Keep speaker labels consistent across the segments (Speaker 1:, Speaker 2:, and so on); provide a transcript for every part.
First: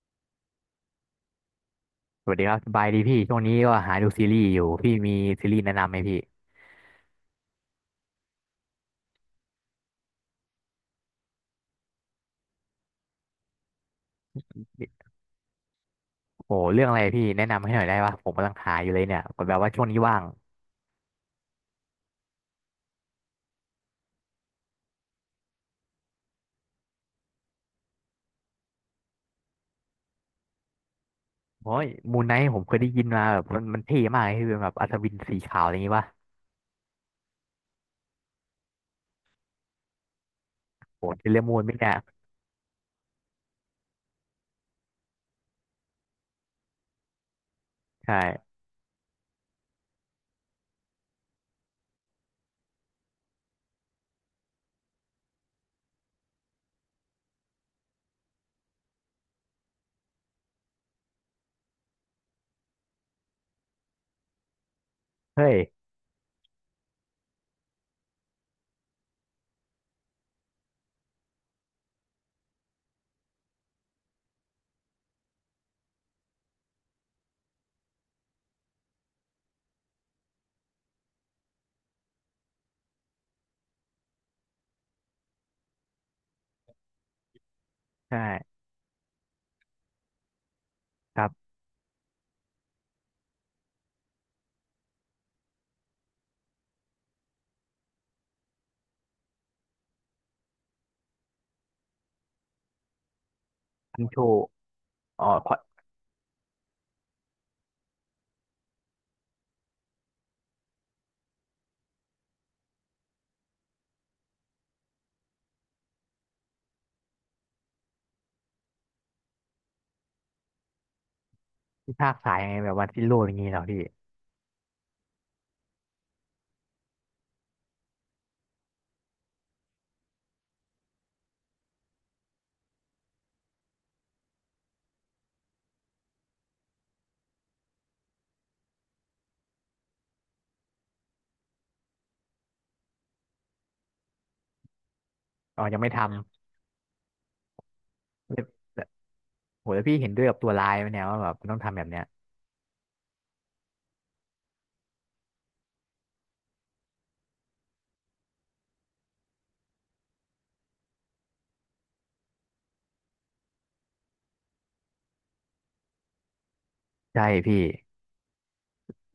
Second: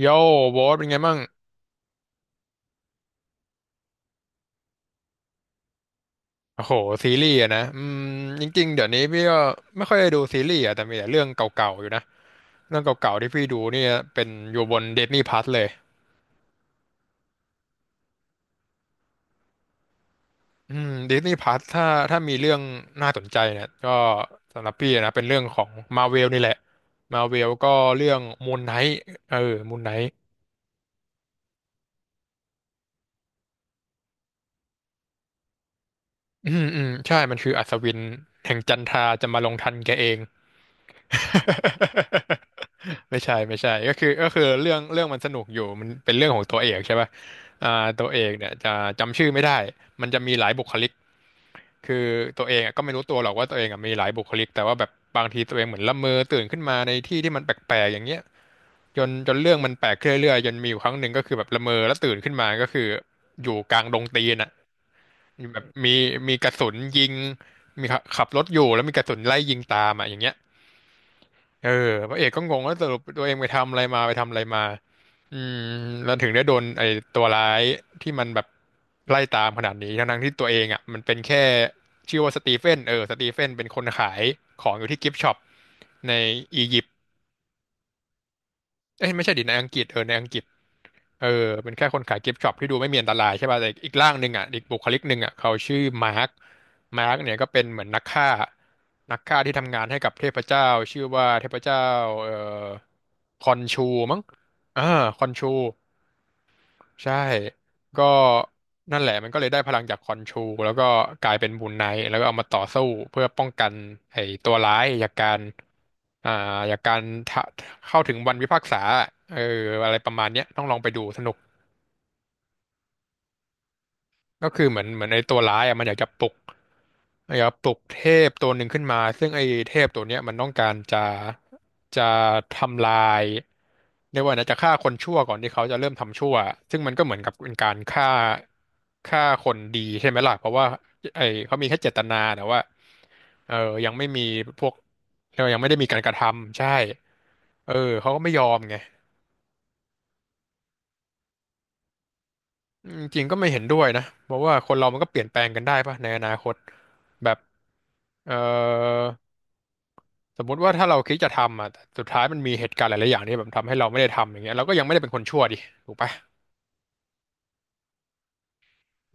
Speaker 1: โย่โบสเป็นไงบ้าง
Speaker 2: สวัสดีครับสบายดีพี่ช่วงนี้ก็หาดูซีรีส์อยู่พี่มีซีรีส์แนะนำไหมพี่
Speaker 1: โอ้โหซีรีส์อะนะจริงๆเดี๋ยวนี้พี่ก็ไม่ค่อยได้ดูซีรีส์อะแต่มีแต่เรื่องเก่าๆอยู่นะเรื่องเก่าๆที่พี่ดูเนี่ยเป็นอยู่บน Disney Plus เลย
Speaker 2: โอ้เรื่องอะไรพี่แนะนำให้หน่อยได้ปะผมกำลังหาอยู่เลยเนี่ยแบบว่าช่วงนี้ว่าง
Speaker 1: อืม Disney Plus ถ้ามีเรื่องน่าสนใจเนี่ยก็สำหรับพี่นะเป็นเรื่องของ Marvel นี่แหละ Marvel ก็เรื่อง Moon Knight เออ Moon Knight
Speaker 2: โอ้ยมูนไนท์ผมเคยได้ยินมาแบบมันเท่มากเลยคือเป็นแบบอัศวินสีขาวอะไรอย่างงี้ปะ
Speaker 1: อืมอืมใช่มันคืออัศวินแห่งจันทราจะมาลงทันแกเอง
Speaker 2: โอ้เป็นเรื่องมูนไหมเนี่ย
Speaker 1: ไม่ใช่ไม่ใช่ก็คือเรื่องมันสนุกอยู่มันเป็นเรื่องของตัวเอกใช่ป่ะตัวเอกเนี่
Speaker 2: ใช่
Speaker 1: ยจะจำชื่อไม่ได้มันจะมีหลายบุคลิกคือตัวเองอะก็ไม่รู้ตัวหรอกว่าตัวเองอะมีหลายบุคลิกแต่ว่าแบบบางทีตัวเองเหมือนละเมอตื่นขึ้นมาในที่ที่มันแปลกๆอย่างเงี้ยจนเรื่องมันแปลกขึ้นเรื่อยๆจนมีอยู่ครั้งหนึ่งก็คือแบบละเมอแล้วตื่นขึ้นมาก็คืออยู่กลางดงตีนอ่ะ
Speaker 2: เฮ้ย
Speaker 1: แบบมีกระสุนยิงมีขับรถอยู่แล้วมีกระสุนไล่ยิงตามอ่ะอย่างเงี้ย เออพระเอกก็งงว่าสรุปตัวเองไปทำอะไรมาไปทำอะไรมาอืมแล้วถึงได้โดนไอ้ตัวร้ายที่มันแบบไล่ตามขนาดนี้ทั้งๆที่ตัวเองอ่ะมันเป็นแค่ชื่อว่าสตีเฟนสตีเฟนเป็นคนขายของอยู่ที่กิฟต์ช็อปในอียิปต์
Speaker 2: ใช่
Speaker 1: เอ้ยไม่ใช่ดิในอังกฤษในอังกฤษ
Speaker 2: ค
Speaker 1: เอ
Speaker 2: รั
Speaker 1: อ
Speaker 2: บ
Speaker 1: เป็นแค่คนขายกิฟต์ช็อปที่ดูไม่มีอันตรายใช่ป่ะแต่อีกร่างหนึ่งอ่ะอีกบุคลิกหนึ่งอ่ะเขาชื่อมาร์คมาร์คเนี่ยก็เป็นเหมือนนักฆ่า นักฆ่าที่ทำงานให้กับเทพเจ้าชื่อว่าเทพเจ้าเอ่อคอนชู
Speaker 2: อันโช
Speaker 1: มั้งอ่าค
Speaker 2: อ๋อ
Speaker 1: อนชู
Speaker 2: ขอ
Speaker 1: ใช่ก็นั่นแหละมันก็เลยได้พลังจากคอนชูแล้วก็กลายเป็นบูนไนท์แล้วก็เอามาต่อสู้เพื่อป้องกันไอ้ตัวร้ายอ่าจากการทะเข้าถึงวันพิพากษาเอออะไรประมาณเนี้ยต้องลองไปดูสนุก
Speaker 2: ที่ภาคสายไงแบบวันที่โลกอย่างงี้เหรอพี่
Speaker 1: ก็คือเหมือนไอ้ตัวร้ายอ่ะมันอยากจะปลุกอยากจะปลุกเทพตัวหนึ่งขึ้นมาซึ่งไอ้เทพตัวเนี้ยมันต้องการจะทำลายเรียกว่านะจะฆ่าคนชั่วก่อนที่เขาจะเริ่มทำชั่วซึ่งมันก็เหมือนกับเป็นการฆ่าคนดีใช่ไหมล่ะเพราะว่าไอ้เขามีแค่เจตนาแต่ว่าเออยังไม่มีพวกเรียกว่ายั
Speaker 2: อ๋
Speaker 1: ง
Speaker 2: อ
Speaker 1: ไม่ได้
Speaker 2: ยัง
Speaker 1: มี
Speaker 2: ไม่
Speaker 1: การก
Speaker 2: ทำ
Speaker 1: ระทำใช่เออเขาก็ไม่ยอมไง
Speaker 2: โอ้แล้วพี่เห็นด้วยกับตัวร้ายไหมเนี่ยว่าแบบมันต้องทำแบบเนี้ย
Speaker 1: จริงก็ไม่เห็นด้วยนะเพราะว่าคนเรามันก็เปลี่ยนแปลงกันได้ปะในอนาคตแบบเอ่อสมมุติว่าถ้าเราคิดจะทำอ่ะแต่สุดท้ายมันมีเหตุการณ์หลายๆอย่างที่แบบทำให้เราไม่ได้ทำอย่างเงี้ยเราก็ยังไม่ได้เป็นคนชั่วดิถูกปะ
Speaker 2: ใช่พี่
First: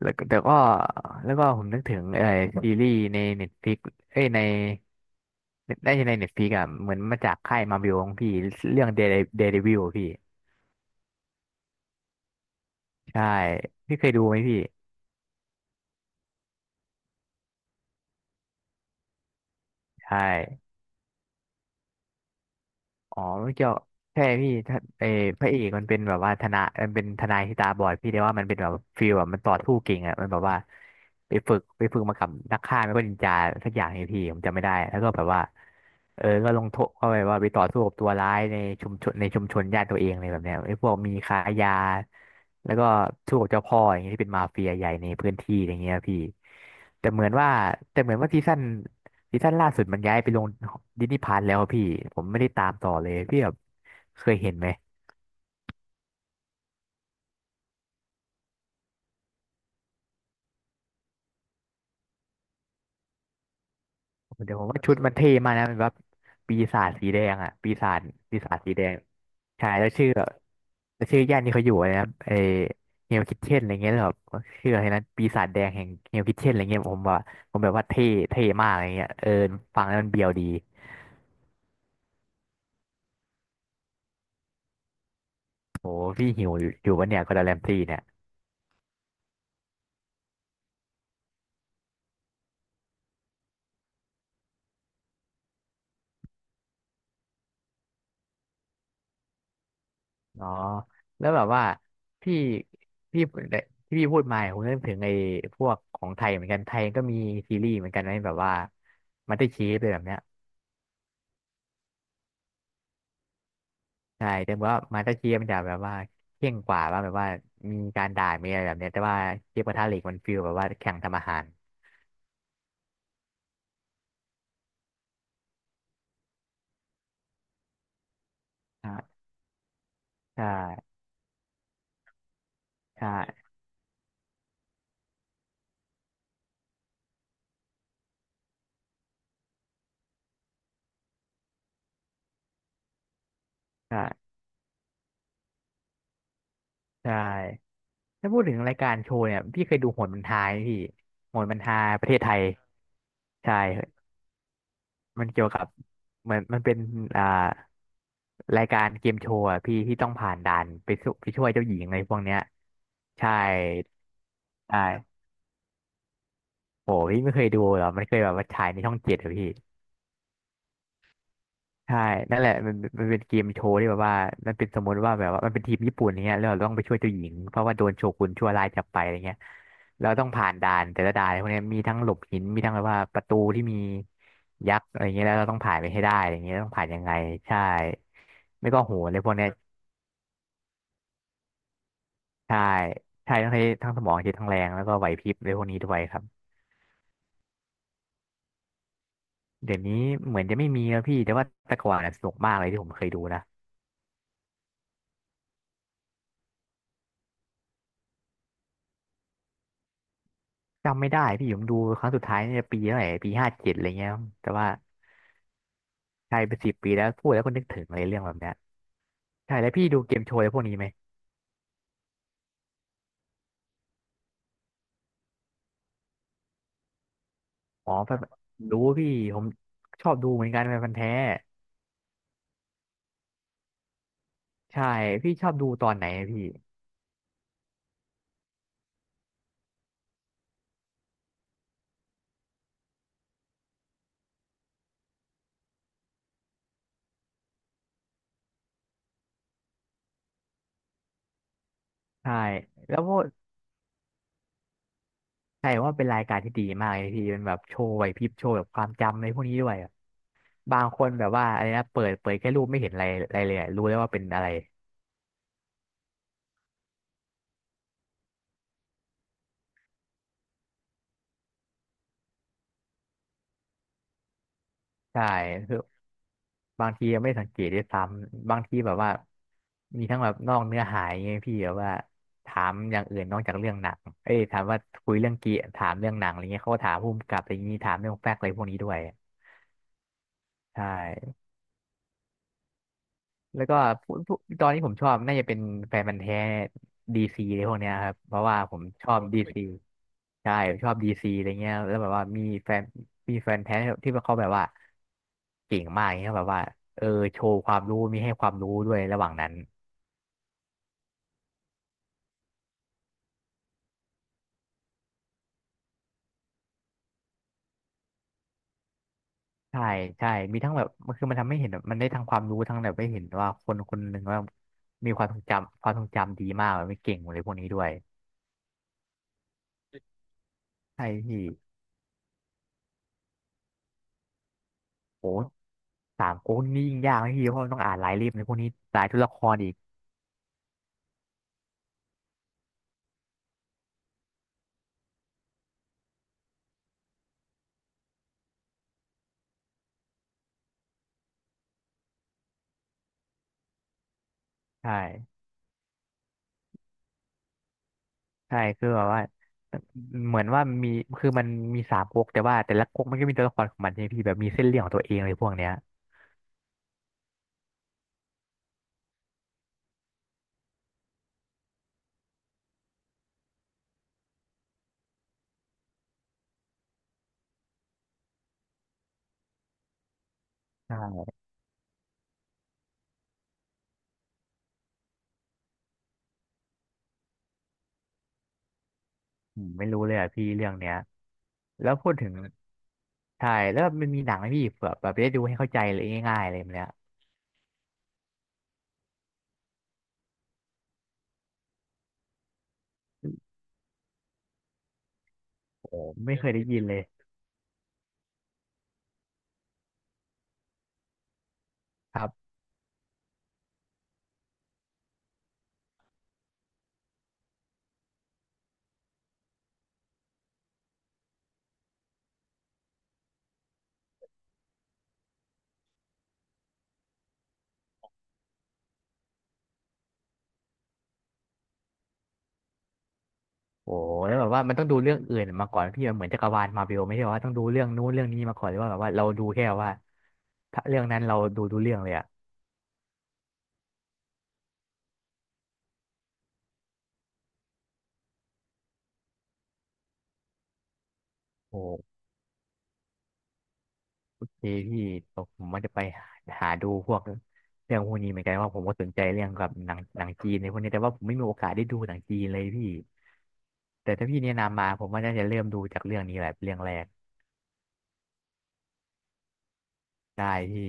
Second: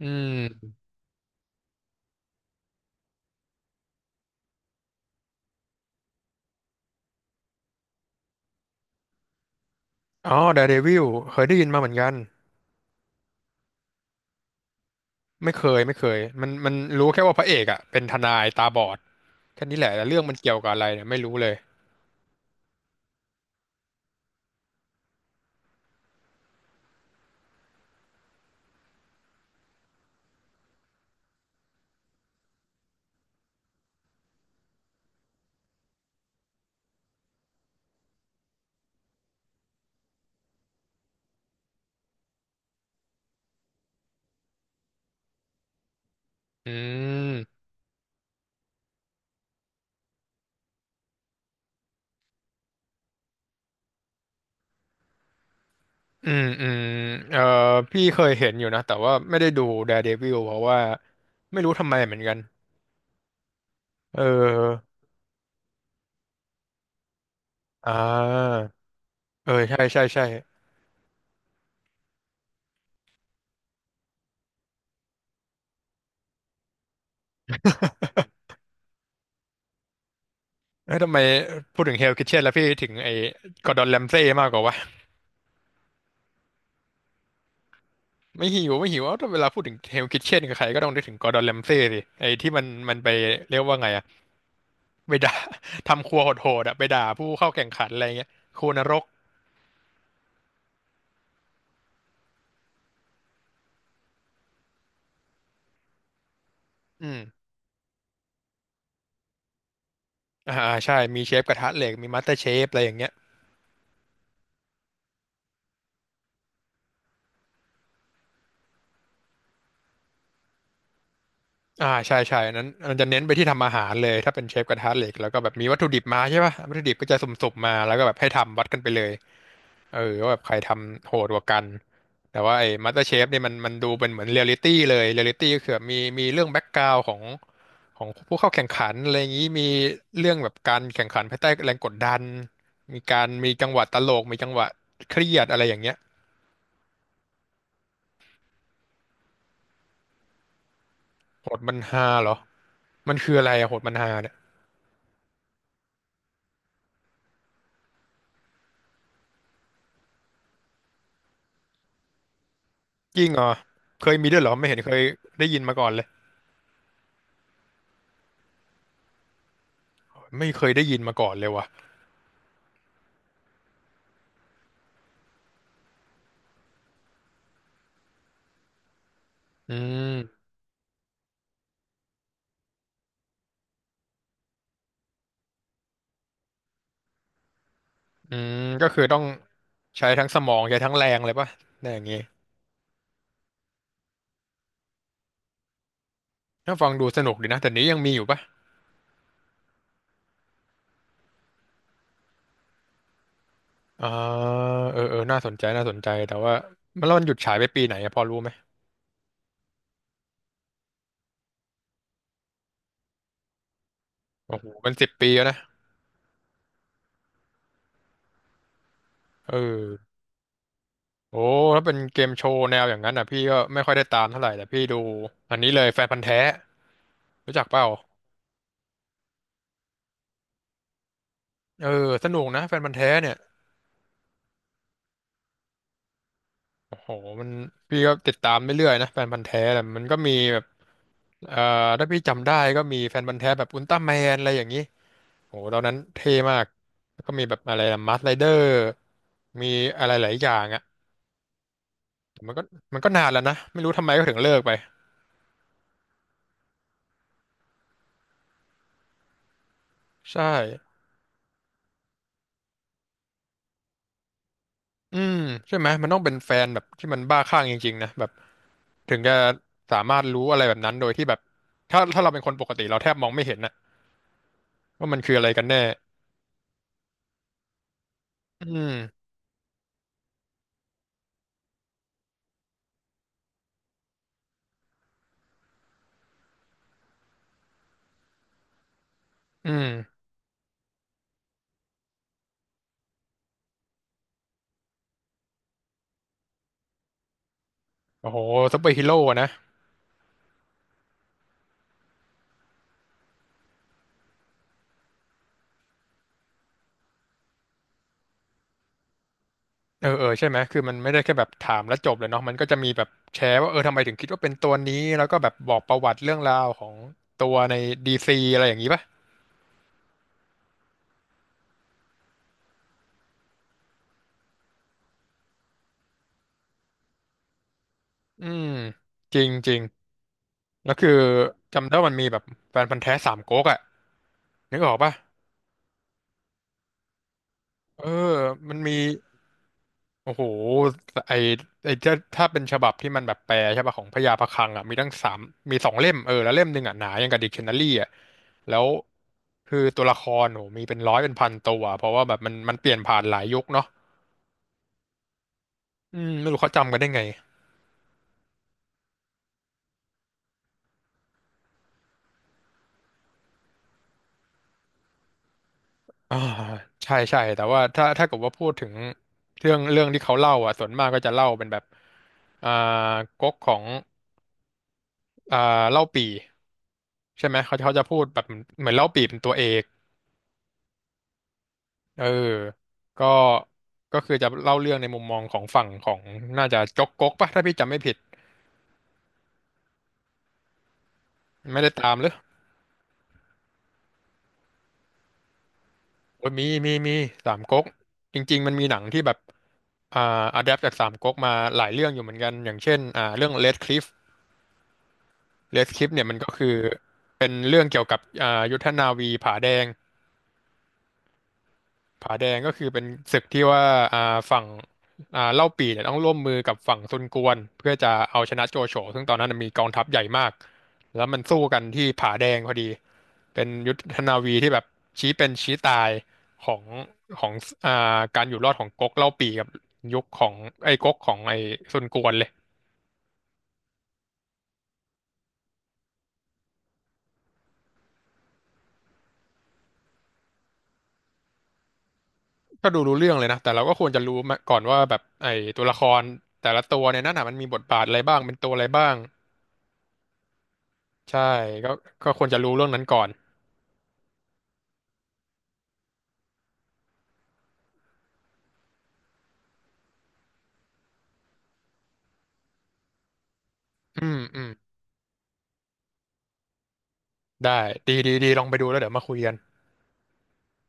Speaker 1: อื
Speaker 2: แล้วก็แต่ก็
Speaker 1: ม
Speaker 2: แล้วก็ผมนึกถึงซีรีส์ในเน็ตฟลิกเอ้ยในได้ในเน็ตฟลิกอะเหมือนมาจากค่ายมาบิวของพี่เรื่องเด e d เด e d วิลพี่
Speaker 1: อ๋อ d ดอะเดวิลเคยได้ยินมาเหมือนกัน
Speaker 2: ใช่พี่เคยดูไหมพี่
Speaker 1: ไม่เคยไม่เคยมันรู้แค่ว่าพระเอกอ่ะเป็นทนายตาบอดแค่นี้แหละแต่
Speaker 2: ใช่
Speaker 1: เรื่องมันเกี่ยวกับอะไรเนี่ยไม่รู้เลย
Speaker 2: อ๋อมันเกี่ยวใช่พี่ถ้าพระเอกมันเป็นแบบว่าทนายมันเป็นทนายที่ตาบอดพี่ได้ว่ามันเป็นแบบฟีลแบบมันต่อสู้เก่งอ่ะมันแบบว่าไปฝึกมากับนักฆ่าไม่ก็นินจาสักอย่างไงพี่ผมจำไม่ได้แล้วก็แบบว่าเออก็ลงโทษเข้าไปว่าไปต่อสู้กับตัวร้ายในชุมชนในชุมชนญาติตัวเองเลยแบบเนี้ยไอ้พวกมีค้ายาแล้วก็สู้กับเจ้าพ่ออย่างเงี้ยที่เป็นมาเฟียใหญ่ในพื้นที่อย่างเงี้ยพี่
Speaker 1: อื
Speaker 2: แต่เหมือนว่า
Speaker 1: ม
Speaker 2: แต่เหมือนว่าซีซั่น ซีซั่นล่าสุดมันย้ายไปลงดิสนีย์พาร์แล้วอะพี่ผมไม่ได้ตามต่อเลยพี่แบบเคยเห็นไหม
Speaker 1: อืมอืมเอ่อพี่เคยเห็นอยู่นะแต่ว่าไม่ได้ดู Daredevil เพราะว่าไม่รู้ทำไมเหมือนกัน เ
Speaker 2: เดี๋ยวผมว่า
Speaker 1: ออ
Speaker 2: ชุดมันเท่มากนะมันแบบปีศาจสีแดงอ่ะ
Speaker 1: อ่า
Speaker 2: ปีศาจสีแดง
Speaker 1: เออ
Speaker 2: ใช่
Speaker 1: ใช่
Speaker 2: แล้ว
Speaker 1: ใช่
Speaker 2: ชื่อ
Speaker 1: ใช่
Speaker 2: ย่านที่เขาอยู่อะไรนะเอเฮลคิทเช่นอะไรเงี้ยแล้วแบบชื่ออะไรนะปีศาจแดงแห่งเฮลคิทเช่นอะไรเงี้ยผมว่าผมแบบว่าเท่มากอะไรเงี้ยเออฟังแล้วมันเบียวดี
Speaker 1: เอ้ยทำไมพูดถึงเฮลคิทเช่นแล้วพี่ถึงไอ้กอร์ดอนแรมเซ่มากกว่าวะ
Speaker 2: โหพี่หิวอยู่วะเนี่ยก็ดดแรมซี่เนี่ย
Speaker 1: ไม่หิวไม่หิวเอ้าถ้าเวลาพูดถึงเฮลคิทเช่นกับใครก็ต้องนึกถึงกอร์ดอนแรมเซ่สิไอ้ที่มันไปเรียกว่าไงอะไปด่า ทำครัวโหดๆอะไปด่าผู้เข้าแข่งขันอะไรเงี้ยครัวนรก
Speaker 2: อ๋อแล้วแบบว่าพี่พี่ที่พี่พูดมาผมนึกถึงไอ้พวกของไทยเหมือนกันไทยก็
Speaker 1: อื
Speaker 2: มี
Speaker 1: ม
Speaker 2: ซีรีส์เหมือนกันนะแบบว่ามาสเตอร์เชฟเลยแบบเนี้ย
Speaker 1: อ่า ใช่ มีเชฟกระทะเหล็กมีมาสเตอร์เชฟอะไรอย่างเงี้ย
Speaker 2: ใช่แต่ว่ามาสเตอร์เชฟมันจะแบบว่าเข่งกว่าว่าแบบว่ามีการด่ามีอะไรแบบเนี้ยแต่ว่าเชฟกระทะเหล็กมันฟีลแบบว่าแข่งทำอาหาร
Speaker 1: อ่า ใช่ใช่อันนั้นมันจะเน้นไปที่ทำอาหารเลยถ้าเป็นเชฟกระทะเหล็กแล้วก็แบบมีวัตถุดิบมาใช่ป่ะวัตถุดิบก็จะสุ่มๆมาแล้วก็แบบให้ทำวัดกันไป
Speaker 2: อ่
Speaker 1: เลย
Speaker 2: า
Speaker 1: เออว่าแบบ
Speaker 2: ใช่
Speaker 1: ใครทำโหดกว่ากันแต่ว่าไอ้มาสเตอร์
Speaker 2: ใช่
Speaker 1: เชฟเนี่ยมันดูเป็นเหมือนเรียลลิตี้เลยเรียลลิตี้ก็คือแบบมีเรื่องแบ็กกราวด์ของผู้เข้าแข่งขันอะไรอย่างนี้มีเรื่องแบบการแข่งขันภายใต้แรงกดดันมีการมีจังหวะตลก
Speaker 2: ใช่
Speaker 1: มีจังหวะเครียดอะไรอย่างเงี้ย
Speaker 2: ใช่ถ้าพูดถึงรายการโชว์เนี่ยพี่เคยดูโหนบันทายไหมพี่โหน
Speaker 1: โห
Speaker 2: บัน
Speaker 1: ดมั
Speaker 2: ทา
Speaker 1: น
Speaker 2: ยป
Speaker 1: ฮา
Speaker 2: ระเทศ
Speaker 1: เหร
Speaker 2: ไท
Speaker 1: อ
Speaker 2: ย
Speaker 1: มันคืออะไร
Speaker 2: ใช่
Speaker 1: อะโหดมันฮาเนี่ย
Speaker 2: มันเกี่ยวกับเหมือนมันเป็นอ่ารายการเกมโชว์อะพี่ที่ต้องผ่านด่านไปสู้ไปช่วยเจ้าหญิงอะไรพวกเนี้ย
Speaker 1: จริง
Speaker 2: ใช่
Speaker 1: เหรอเคยมีด้วยเหรอไม่เห็นเคย
Speaker 2: ใช่
Speaker 1: ได้ยินมาก่อนเลย
Speaker 2: โหพี่ไม่เคยดูเหรอมันเคยแบบว่าฉายในช่องเจ็ดอะพี่
Speaker 1: ไม่เคยได้ยินมาก่อนเลยว่ะ
Speaker 2: ใช่ นั่นแหละมันเป็นเกมโชว์ที่แบบว่ามันเป็นสมมติว่าแบบว่ามันเป็นทีมญี่ปุ่นอย่างเงี้ยแล้วเราต้องไปช่วยเจ้าหญิงเพราะว่าโดนโชกุนชั่วร้ายจับไปอะไรเงี้ย
Speaker 1: อื
Speaker 2: เรา
Speaker 1: ม
Speaker 2: ต้องผ่านด่านแต่ละด่านพวกเนี้ยมีทั้งหลบหินมีทั้งแบบว่าประตูที่มียักษ์อะไรเงี้ยแล้วเราต้องผ่านไปให้ได้อะไรเงี้ยต้องผ่านยังไงใช่ไม่ก็
Speaker 1: ก็
Speaker 2: โห
Speaker 1: คือ
Speaker 2: นอะ
Speaker 1: ต้
Speaker 2: ไร
Speaker 1: อง
Speaker 2: พวกเนี้ย
Speaker 1: ใช้ทั้งสมองใช้ทั้งแรงเลยป่ะในอย่างงี้
Speaker 2: ใช่ใช่ต้องใช้ทั้งสมองใช้ทั้งแรงแล้วก็ไหวพริบอะไรพวกนี้ด้วยครับ
Speaker 1: ถ้าฟังดูสนุกดีนะแต่นี้ยังมีอยู่ปะ
Speaker 2: เดี๋ยวนี้เหมือนจะไม่มีแล้วพี่แต่ว่าแต่ก่อนน่ะสนุกมากเลยที่ผมเคยดูนะ
Speaker 1: อ่าเออเออน่าสนใจน่าสนใจแต่ว่ามันแล้วมันหยุดฉายไปปีไหนอะพอรู้ไหม
Speaker 2: จำไม่ได้พี่ผมดูครั้งสุดท้ายเนี่ยปีเท่าไหร่ปีห้าเจ็ดอะไรเงี้ยแต่
Speaker 1: โอ้โห
Speaker 2: ว่า
Speaker 1: มันสิบปีแล้วนะ
Speaker 2: ใช่เป็นสิบปีแล้วพูดแล้วก็นึกถึงอะไรเรื่องแบบเนี้ย
Speaker 1: เอ
Speaker 2: ใช่แล้ว
Speaker 1: อ
Speaker 2: พี่ดูเกมโชว์อะไรพวกนี้ไหม
Speaker 1: โอ้ถ้าเป็นเกมโชว์แนวอย่างนั้นอ่ะพี่ก็ไม่ค่อยได้ตามเท่าไหร่แต่พี่ดูอันนี้เลยแฟนพันธุ์แท้รู้จักเปล่า
Speaker 2: อ๋อแบบดูพี่ผมชอบดูเหมือนกันเป็นพันธุ์แท้
Speaker 1: เออสนุกนะแฟนพันธุ์แท้เนี่ย
Speaker 2: ใช่พี่ชอบดูตอนไหนอะพี่
Speaker 1: โอ้โหมันพี่ก็ติดตามเรื่อยๆนะแฟนพันธุ์แท้แต่มันก็มีแบบเอ่อถ้าพี่จำได้ก็มีแฟนพันธุ์แท้แบบอุลตร้าแมนอะไรอย่างนี้โอ้โหตอนนั้นเท่มากแล้วก็มีแบบอะไรนะมาสไรเดอร์ มีอะไรหลายอย่างอ่ะ
Speaker 2: ใช่
Speaker 1: แต่มันก็
Speaker 2: แล้
Speaker 1: มั
Speaker 2: ว
Speaker 1: นก็
Speaker 2: ก็
Speaker 1: นานแล้วนะไม่รู้ทำไมก็ถึงเลิกไป
Speaker 2: ใช่ว่าเป็นรายการที่ดีมากเลยพี่เป็นแบบโชว์ไหวพริบโชว์แบบความจำอะไรพวกนี้ด้วยอะ
Speaker 1: ใช่
Speaker 2: บางคนแบบว่าอะไรนะเปิดแค่รูปไม่เห็นอะไรอะไรเลยอะรู้แล้วว่าเป็นอะไร
Speaker 1: อืมใช่ไหมมันต้องเป็นแฟนแบบที่มันบ้าคลั่งจริงๆนะแบบถึงจะสามารถรู้อะไรแบบนั้นโดยที่แบบถ้าเราเป็นคนปกติเราแทบมองไม่เห็นนะว่ามั
Speaker 2: ใช
Speaker 1: นคืออะไรกันแน่
Speaker 2: ่ บางทีไม่สังเกตด้วยซ้ำบาง
Speaker 1: อื
Speaker 2: ทีแบบว่า
Speaker 1: ม
Speaker 2: มีทั้งแบบนอกเนื้อหาอยางเงี้ยพี่แบบว่าถามอย่างอื่นนอกจากเรื่องหนังเอ้ยถามว่าคุยเรื่องเกียถามเรื่องหนังอะไรเงี้ยเขาก็ถามภูมิกับอะไรอย่างงี้ถามเรื่องแฟกต์อะไรพวกนี้ด้วย
Speaker 1: อืม
Speaker 2: ใช่ แล้วก็พวกตอนนี้ผมชอบน่าจะเป็นแฟนพันธุ์แท้ดีซีอะไรพวกเนี้ยครับ
Speaker 1: โอ้
Speaker 2: เพ
Speaker 1: โห
Speaker 2: ราะว่าผ
Speaker 1: ซู
Speaker 2: ม
Speaker 1: เปอร์ฮี
Speaker 2: ชอ
Speaker 1: โร่
Speaker 2: บโอ
Speaker 1: อะ
Speaker 2: ดี
Speaker 1: นะ
Speaker 2: ซีใช่ผมชอบดีซีอะไรเงี้ยแล้วแบบว่ามีแฟนมีแฟนแท้ที่เขาแบบว่าเก่งมากเงี้ยแบบว่าเออโชว์ความรู้มีให้ความรู้ด้วยระหว่างนั้น
Speaker 1: เออเออใช่ไหมคือมันไม่ได้แค่แบบถามแล้วจบเลยเนาะมันก็จะมีแบบแชร์ว่าเออทำไมถึงคิดว่าเป็นตัวนี้แล้วก็แบบบอกประวัติเรื่องราวของตัวในดีซีอะไรอย่างนี้ป่ะ
Speaker 2: ใช่ใช่มีทั้งแบบมันคือมันทำให้เห็นแบบมันได้ทั้งความรู้ทั้งแบบได้เห็นว่าคนคนหนึ่งว่ามีความทรงจำดีมากแบบไม่เก่งอะไรพวกนี้ด้วย
Speaker 1: อืมจริงจริง แล้ว
Speaker 2: ใช่
Speaker 1: คือ
Speaker 2: พี่
Speaker 1: จำได้ว่ามันมีแบบแฟนพันธุ์แท้สามก๊กอ่ะนึกออกป่ะ
Speaker 2: โอ้สามก๊กนี่ยิ่งยากนะพี่เพราะมันต้องอ่าน
Speaker 1: เอ
Speaker 2: รายเล่ม
Speaker 1: อ
Speaker 2: ในพวกนี้
Speaker 1: มันมี
Speaker 2: รายตัวละครอีก
Speaker 1: โอ้โหไอไอจะถ้าเป็นฉบับที่มันแบบแปลใช่ป่ะของพญาพะคลังอ่ะมีตั้งสามมีสองเล่มเออแล้วเล่มหนึ่งอ่ะหนายังกับดิกชันนารีอ่ะแล้วคือตัวละครโหมีเป็นร้อยเป็นพันตัวเพราะว่าแบบมันเปลี่ยนผ่านหลายยุคเนาะ
Speaker 2: ใช่
Speaker 1: ไม่รู้เขาจำกันได้ไง
Speaker 2: ใช่คือแบบว่าเหมือนว่ามีคือมันมีสามก๊กแต่ว่าแต่ละก๊กมันก็มีตัวละครของมันใช่ไหมพี่แบบมีเส้นเรื่องของตัวเองเลยพวกเนี้ย
Speaker 1: อ่าใช่ใช่แต่ว่าถ้าถ้าเกิดว่าพูดถึงเรื่องเรื่องที่เขาเล่าอ่ะส่วนมากก็จะเล่าเป็นแบบอ่าก๊กของ อ่าเล่าปี่ใช่ไหมเขาจะพูดแบบเหมือนเล่าปี่เป็นตัวเอก
Speaker 2: ใช่
Speaker 1: เออก็ก็คือจะเล่าเรื่องในมุมมองของฝั่งของน่าจะจ๊กก๊กปะถ้าพี่จำไม่ผิด
Speaker 2: ผมไม่รู้เลยอ่ะพี่เรื่องเนี้ย
Speaker 1: ไม่
Speaker 2: แล้
Speaker 1: ได้
Speaker 2: วพู
Speaker 1: ตา
Speaker 2: ด
Speaker 1: มห
Speaker 2: ถึ
Speaker 1: รื
Speaker 2: ง
Speaker 1: อ
Speaker 2: ใช่แล้วมันมีหนังไหมพี่เผื่อแบบได้ดูให้เข้าใจเลยง่ายๆ
Speaker 1: โอ้
Speaker 2: อะ
Speaker 1: ย
Speaker 2: ไรแบ
Speaker 1: มี
Speaker 2: บเนี้ย
Speaker 1: มีมีสามก๊กจริงๆมันมีหนังที่แบบอ่าอะแดปจากสามก๊กมาหลายเรื่องอยู่เหมือนกันอย่างเช่นเรื่อง Red Cliff Red
Speaker 2: โอ้
Speaker 1: Cliff เนี่ย
Speaker 2: ไม่
Speaker 1: มัน
Speaker 2: เค
Speaker 1: ก็
Speaker 2: ยได้
Speaker 1: คือ
Speaker 2: ยินเลย
Speaker 1: เป็นเรื่องเกี่ยวกับยุทธนาวีผาแดง
Speaker 2: ครั
Speaker 1: ผาแด
Speaker 2: บ
Speaker 1: งก็คือเป็นศึกที่ว่าฝั่งเล่าปี่เนี่ยต้องร่วมมือกับฝั่งซุนกวนเพื่อจะเอาชนะโจโฉซึ่งตอนนั้นมีกองทัพใหญ่มากแล้วมันสู้กันที่ผาแดงพอดีเป็นยุทธนาวีที่แบบชี้เป็นชี้ตายของของการอยู่รอดของก๊กเล่าปี่กับยุคของไอ้ก๊กของไอ้ซุนกวนเลย
Speaker 2: โอ้แล้วแบบว่ามันต้องดูเรื่องอื่นมาก่อนพี่มันเหมือนจักรวาลมาร์เวลไม่ใช่ว่าต้องดูเรื่องนู้นเรื่องนี้มาก่อนหรือว่าแบบว่าเราดูแค่ว่าถ้าเรื่องนั้นเราดูเรื่องเลยอ่ะ
Speaker 1: ก็ดูรู้เรื่องเลยนะแต่เราก็ควรจะรู้มาก่อนว่าแบบไอ้ตัวละครแต่ละตัวเนี่ยนั่นน่ะมันมีบทบาทอะไรบ้างเป็นตัวอะไรบ้างใช่
Speaker 2: โอ้
Speaker 1: ก็ก็ควรจะรู้เรื่องนั้นก่อน
Speaker 2: โพี่พี่ผมว่าจะไปหาดูพวกเรื่องพวกนี้เหมือนกันว่าผมก็สนใจเรื่องกับหนังจีนในพวกนี้แต่ว่าผมไม่มีโอกาสได้ดูหนังจีนเลยพี่แต่
Speaker 1: อื
Speaker 2: ถ้า
Speaker 1: ม
Speaker 2: พี่แนะ
Speaker 1: อืม
Speaker 2: นำมาผมว่าน่าจะเริ่มดูจากเรื่องนี้แหละเป็นเรื่องแรก
Speaker 1: ได้ดีดีดีลองไปดูแล้วเดี๋ยวมาคุยกัน
Speaker 2: ได้พี่